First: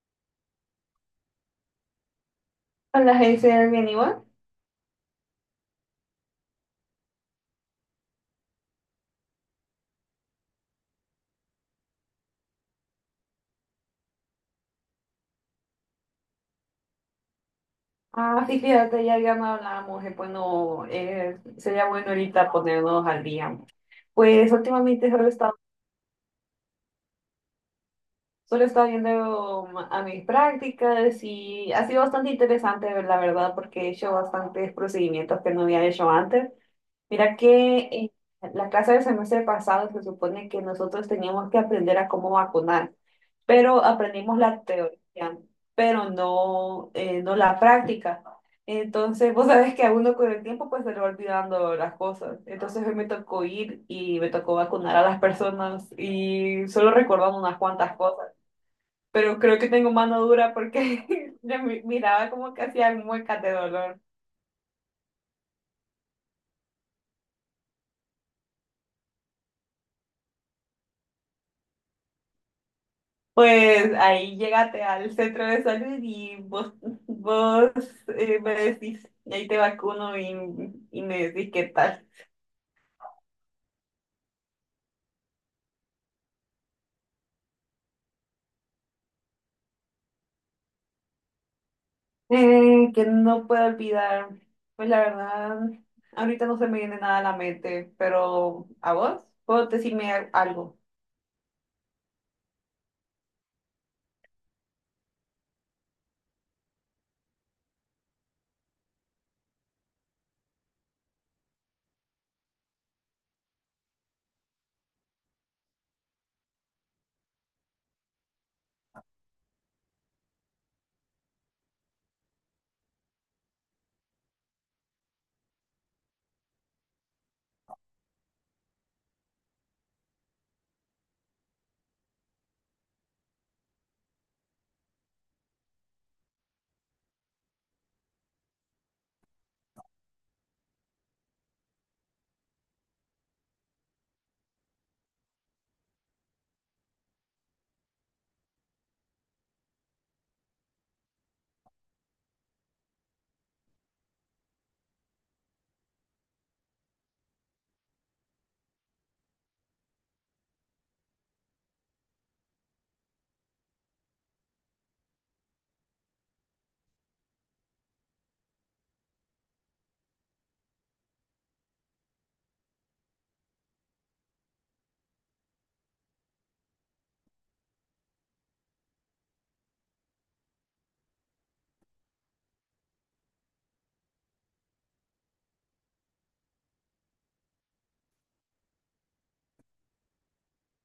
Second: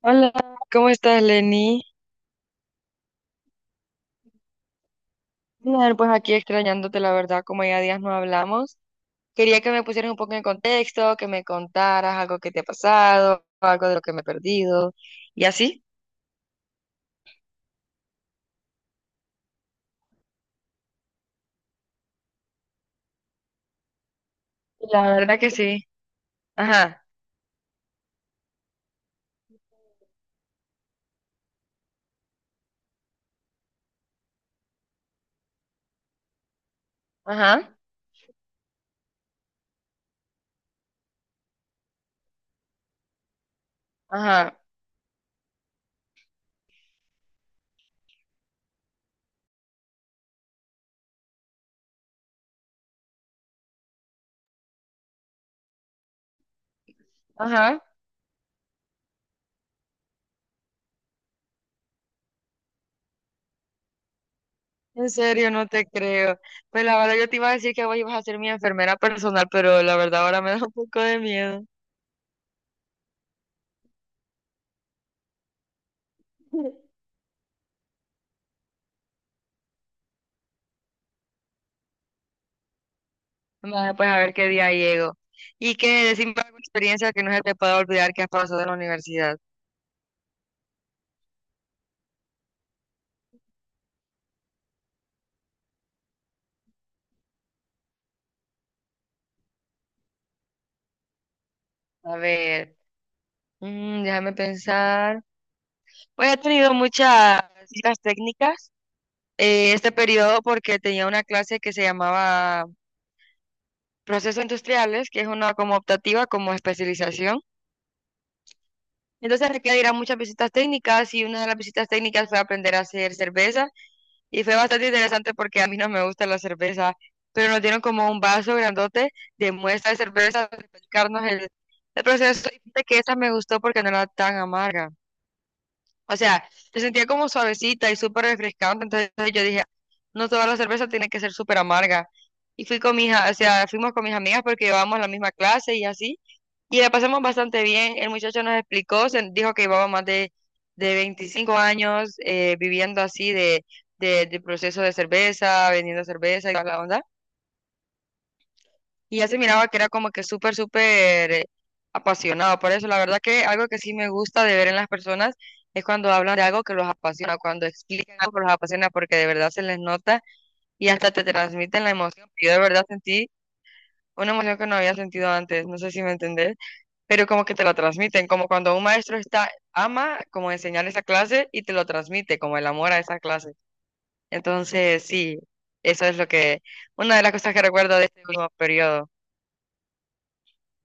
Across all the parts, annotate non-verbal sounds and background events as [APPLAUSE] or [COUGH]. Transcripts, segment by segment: Hola, ¿cómo estás, Lenny? Hola, Hazel, bien igual. Bien, pues aquí extrañándote, la verdad, como ya días no hablamos. Quería que me pusieras un poco en contexto, que me contaras algo que te ha pasado, algo de lo que me he perdido, y así. Ah, sí, fíjate, ya no hablábamos, bueno, sería bueno ahorita ponernos al día. Pues La últimamente solo he verdad que estado. sí. Ajá, Solo estaba viendo a mis prácticas y ha sido bastante interesante, la verdad, porque he hecho bastantes procedimientos que no había hecho antes. Mira ajá, que en la clase del semestre pasado se supone que nosotros teníamos que aprender a cómo vacunar, pero aprendimos ajá, la teoría, pero no, no la práctica. Entonces, vos sabés que a uno con el tiempo pues se le va olvidando las cosas. Entonces hoy me tocó ir y me tocó vacunar a las personas y solo recordando unas ajá. cuantas cosas, pero creo que tengo mano dura porque [LAUGHS] yo miraba como que hacía muecas de dolor. En serio, no te creo. Pues la verdad, yo te iba a decir que vos ibas a ser mi enfermera personal, pero la verdad ahora me [LAUGHS] da un poco de miedo. Pues ahí llégate al centro de salud y vos, [LAUGHS] vos me decís, y ahí te vacuno y me decís qué tal. Vaya, pues a ver qué día llego. Y que decime alguna experiencia que no se te pueda olvidar que has pasado en la universidad. Que no puedo olvidar, pues la verdad, ahorita no se me viene nada a la mente, pero ¿a vos? ¿Puedo decirme algo? A ver. Mm, déjame pensar. Pues he tenido muchas las técnicas este periodo porque tenía una clase que se llamaba Procesos Industriales, que es una como optativa, como especialización. Entonces requiere ir a muchas visitas técnicas y una de las visitas técnicas fue aprender a hacer cerveza y fue bastante interesante porque a mí no me gusta la cerveza, pero nos dieron como un vaso grandote de muestra de cerveza para explicarnos el proceso y fíjate que esa me gustó porque no era tan amarga. O sea, se sentía como suavecita y súper refrescante. Entonces yo dije, no toda la cerveza tiene que ser súper amarga. Y fui con mis, o sea, fuimos con mis amigas porque llevábamos la misma clase y así. Y la pasamos bastante bien. El muchacho nos explicó, se dijo que llevaba más de 25 años viviendo así de proceso de cerveza, vendiendo cerveza y toda la onda. Y ya se miraba que era como que súper, súper apasionado por eso. La verdad que algo que sí me gusta de ver en las personas es cuando hablan de algo que los apasiona, cuando explican algo que los apasiona, porque de verdad se les nota y hasta te transmiten la emoción. Yo de verdad sentí una emoción que no había sentido antes, no sé si me entendés, pero como que te lo transmiten, como cuando un maestro está, ama como enseñar esa clase y te lo transmite, como el amor a esa clase. Entonces, sí, eso es lo que, una de las cosas que recuerdo de este último periodo.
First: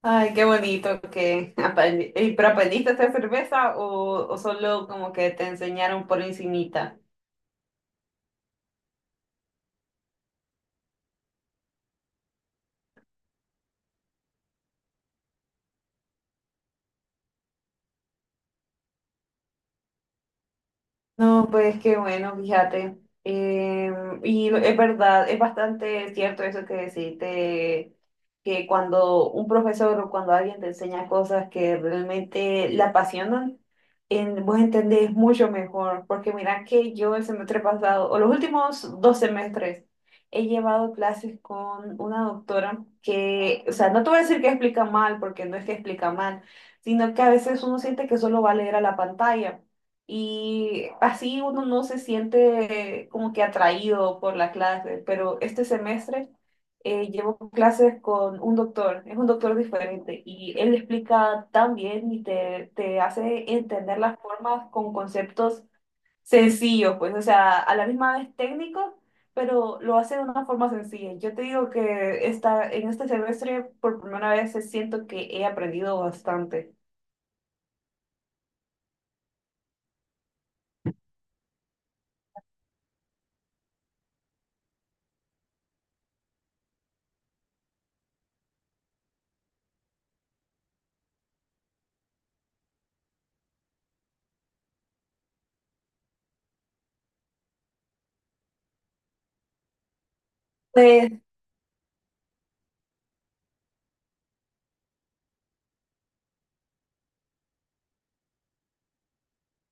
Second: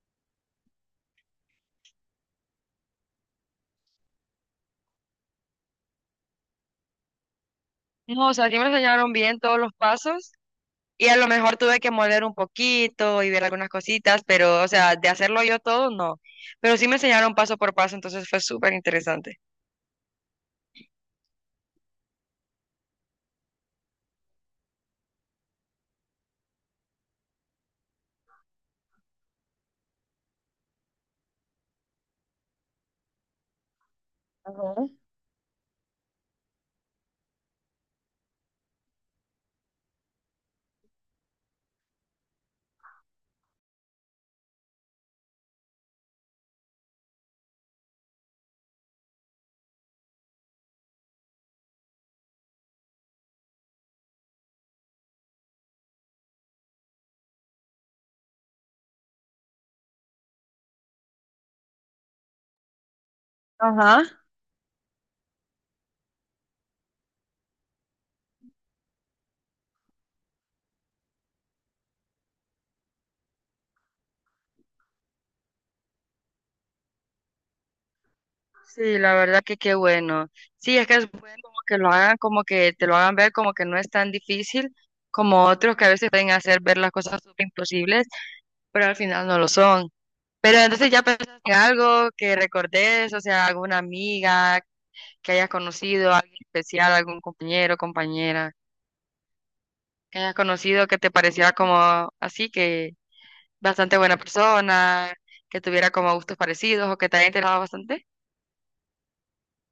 Ay, qué bonito que ¿pero aprendiste a hacer cerveza o solo como que te enseñaron por encimita? No, o sea, sí me enseñaron bien todos los pasos y a lo mejor tuve que moler un poquito y ver algunas cositas, pero, o sea, de hacerlo yo todo, no. Pero sí me enseñaron paso por paso, entonces fue súper interesante. No, pues qué bueno, fíjate. Eh, y es verdad, es bastante cierto eso que deciste, que cuando un profesor o cuando alguien te enseña cosas que realmente la apasionan, en, vos entendés mucho mejor. Porque mira que yo el semestre pasado, o los últimos dos semestres, he llevado clases con una doctora que, o sea, no te voy a decir que explica mal, porque no es que explica mal, sino que a veces uno siente que solo va a leer a la pantalla. Y así uno no se siente como que atraído por la clase, pero este semestre llevo clases con un doctor, es un doctor diferente y él explica tan bien y te hace entender Ajá. las formas con conceptos sencillos, pues, o sea, a la misma vez técnico, pero lo hace de una forma sencilla. Yo te digo que esta, en este semestre por primera vez siento que he aprendido bastante. Sí, la verdad que qué bueno. Sí, es que es bueno como que lo hagan, como que te lo hagan ver como que no es tan difícil como otros que a veces pueden hacer ver las cosas súper imposibles, pero al final no lo son. Pero entonces ya pensaste en algo que recordes, o sea, alguna amiga que hayas conocido, alguien especial, algún compañero, compañera, que hayas conocido que te Pues pareciera como así, que bastante buena persona, que tuviera como gustos parecidos o que te haya interesado bastante.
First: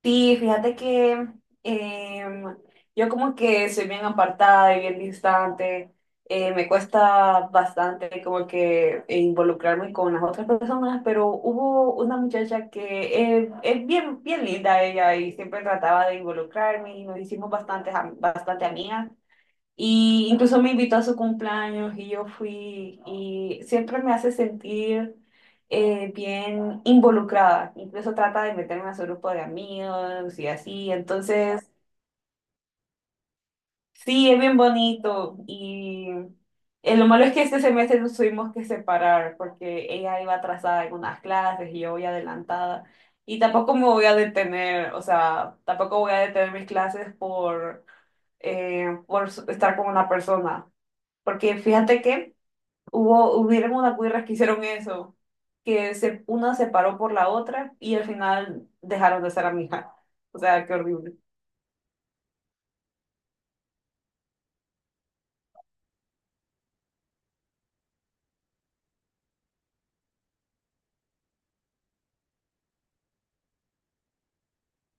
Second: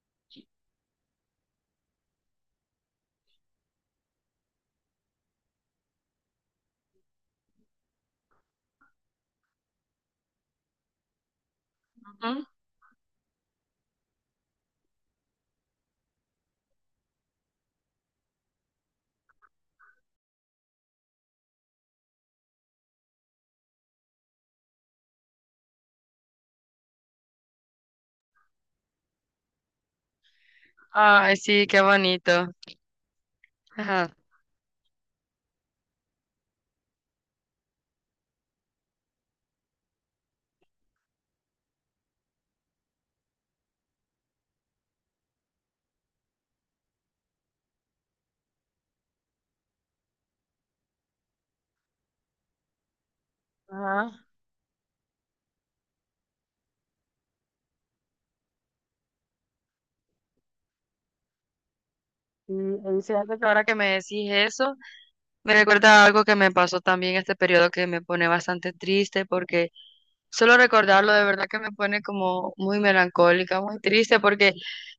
sí, fíjate que em, yo como que soy bien apartada y bien distante, me cuesta bastante como que involucrarme con las otras personas, pero hubo una Ujú. muchacha que es bien, bien linda ella y siempre trataba de involucrarme y nos hicimos bastante amigas. Y incluso me invitó a su cumpleaños y yo fui y siempre me hace sentir bien involucrada. Incluso trata de meterme a su grupo de amigos y así. Ay, sí, Entonces, qué bonito. Ajá. sí, es bien bonito. Y lo malo es que este semestre nos tuvimos que separar porque ella iba atrasada en unas clases y yo voy adelantada. Y tampoco me voy a detener, o sea, tampoco voy a detener mis clases por estar con una persona. Porque fíjate que hubieron unas Ajá. cuirras que hicieron eso, que se, una se paró por la otra y al final dejaron de ser amigas. O sea, qué horrible. Y fíjate que ahora que me decís eso, me recuerda a algo que me pasó también este periodo que me pone bastante triste porque solo recordarlo de verdad que me pone como muy melancólica, muy triste, porque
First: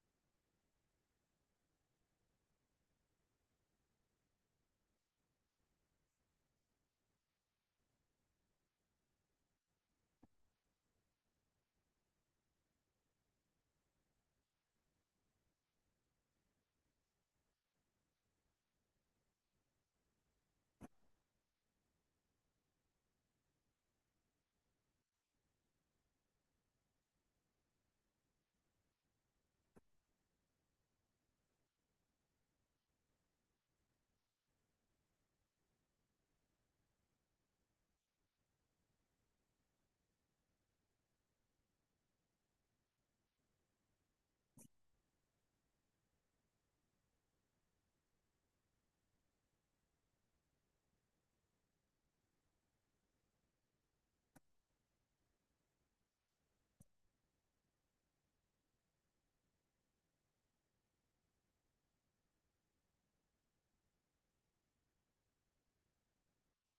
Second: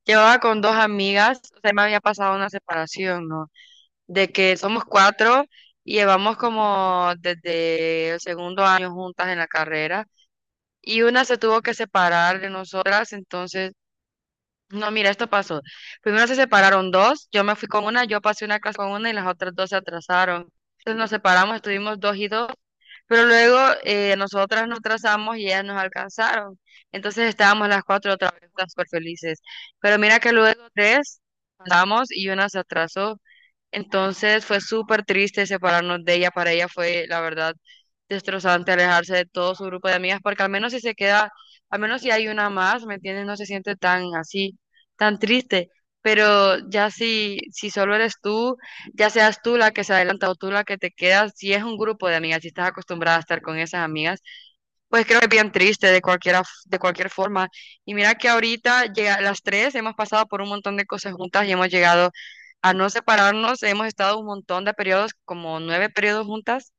llevaba con dos amigas, o sea, me había pasado una separación, ¿no? De que somos cuatro y llevamos como desde el segundo año juntas en la carrera y una se tuvo que separar de nosotras, entonces... No, mira, esto pasó. Primero se separaron dos, yo me fui con una, yo pasé una clase con una y las otras dos se atrasaron. Entonces nos separamos, estuvimos dos y dos, pero luego nosotras nos atrasamos y ellas nos alcanzaron. Entonces estábamos las cuatro otra vez todas súper felices. Pero mira que luego tres andamos y una se atrasó. Entonces fue súper triste separarnos de ella. Para ella fue, la verdad, destrozante alejarse de todo su grupo de amigas, porque al menos si se queda, al menos si hay una más, ¿me entiendes? No se siente tan así, tan triste. Pero ya si solo eres tú, ya seas tú la que se adelanta o tú la que te quedas, si es un grupo de amigas, si estás acostumbrada a estar con esas amigas, pues creo que es bien triste de cualquiera, de cualquier forma. Y mira que ahorita llega, las tres hemos pasado por un montón de cosas juntas y hemos llegado a no separarnos. Hemos estado un montón de periodos, como nueve periodos juntas,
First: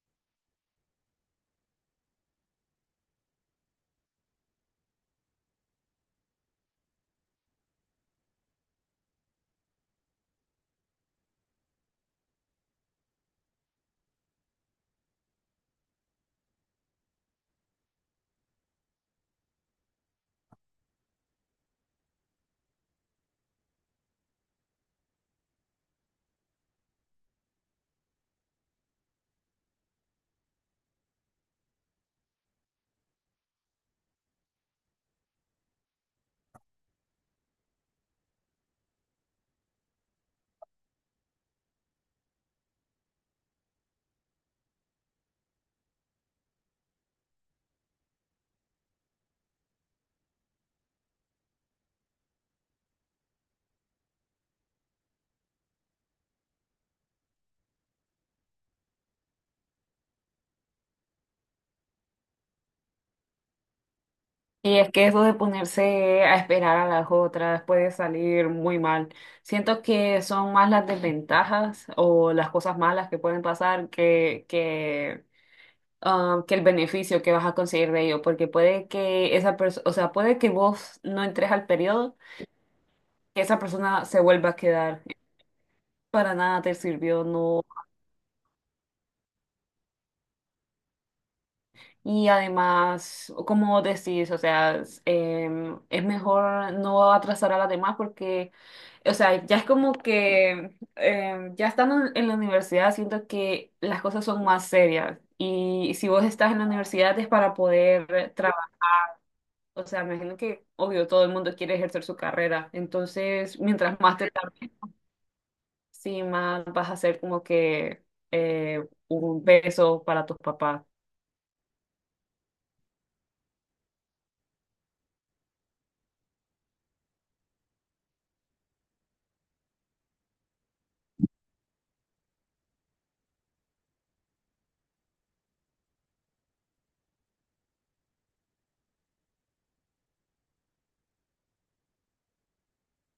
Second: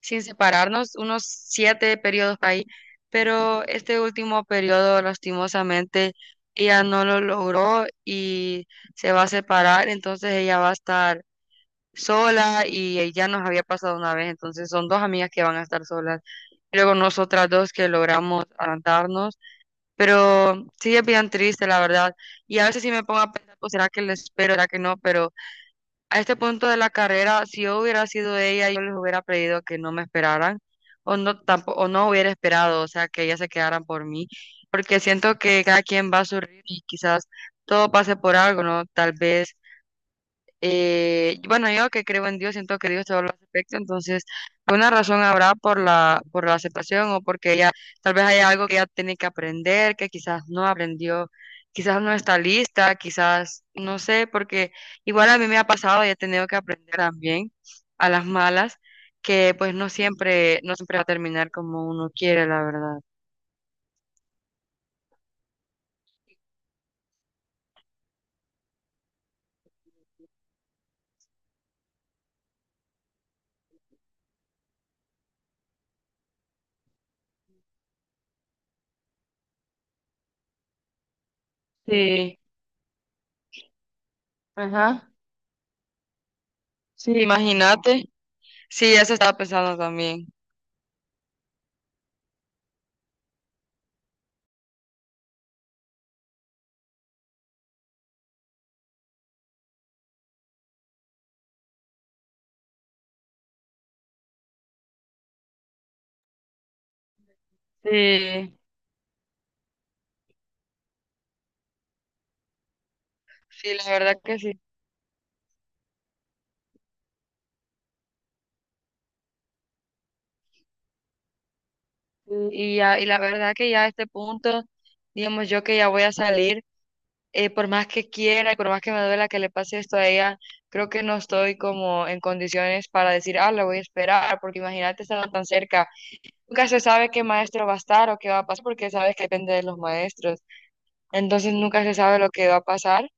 sin separarnos, unos siete periodos ahí. Pero este último periodo, lastimosamente, ella no lo logró y se va a separar. Entonces ella va a estar sola y ya nos había pasado una vez, entonces son dos amigas que van a estar solas. Y luego nosotras dos que logramos adelantarnos, pero sí es bien triste, la verdad. Y a veces sí me pongo a pensar, pues será que le espero, será que no, pero a este punto de la carrera, si yo hubiera sido ella, yo les hubiera pedido que no me esperaran o no, tampoco, o no hubiera esperado, o sea, que ellas se quedaran por mí, porque siento que cada quien va a su ritmo y quizás todo pase por algo, ¿no? Tal vez bueno, yo que creo en Dios, siento que Dios todo lo aspecto, entonces una razón habrá por por la aceptación o porque ella tal vez haya algo que ella tiene que aprender, que quizás no aprendió, quizás no está lista, quizás no sé, porque igual a mí me ha pasado y he tenido que aprender también a las malas, que pues no siempre, no siempre va a terminar como uno quiere, la verdad. Y es que eso de ponerse a esperar a las otras puede salir muy mal. Siento que son más las desventajas o las cosas malas que pueden pasar que que el beneficio que vas a conseguir de ello. Porque puede que esa persona, o sea, puede que vos no entres al periodo, Sí, que esa persona se vuelva a quedar. ajá, Para nada te sí, sirvió, no. imagínate, sí, eso estaba pensando también. Y además, como decís, o sea, es es mejor no atrasar a las demás porque, o sea, ya es como que, ya estando en la universidad, siento que las cosas son más serias. Y si vos estás en la universidad es para poder Sí. trabajar. O sea, me imagino que, obvio, todo el mundo quiere ejercer su carrera. Entonces, Sí, la mientras verdad más te que sí. tardes, sí, más vas a ser como que un peso para tus papás. Ya, y la verdad que ya a este punto, digamos yo que ya voy a salir, por más que quiera y por más que me duela que le pase esto a ella, creo que no estoy como en condiciones para decir, ah, la voy a esperar, porque imagínate estando tan cerca. Nunca se sabe qué maestro va a estar o qué va a pasar, porque sabes que depende de los maestros. Entonces nunca se sabe lo que va a pasar.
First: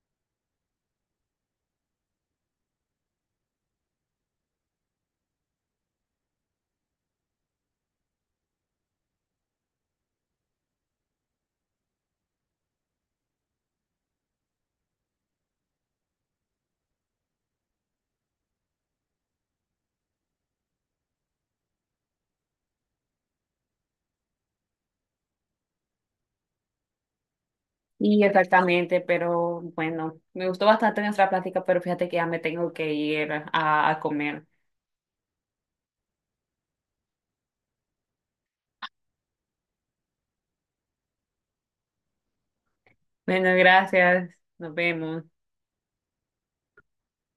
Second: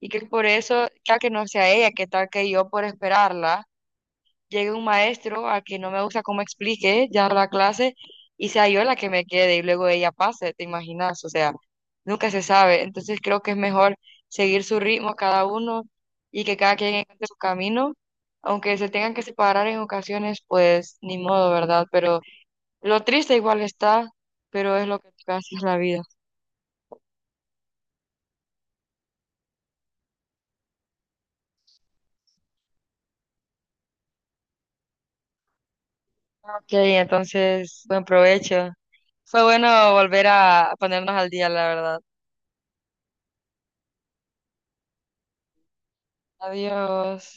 Y que por eso, ya que no sea ella, que tal que yo por esperarla llegue un maestro a que no me gusta cómo explique ya la clase y sea yo la que me quede y luego ella pase, ¿te imaginas? O sea, nunca se sabe. Entonces creo que es mejor seguir su ritmo cada uno y que cada quien encuentre su camino, aunque se tengan que separar en ocasiones, pues ni modo, ¿verdad? Pero lo triste igual está, pero es lo que casi es la vida. Y exactamente, pero bueno, me gustó bastante nuestra plática, pero fíjate que ya me tengo que ir a comer. Ok, entonces, buen provecho. Fue bueno volver a ponernos al día, la verdad. Bueno, gracias, nos vemos. Adiós.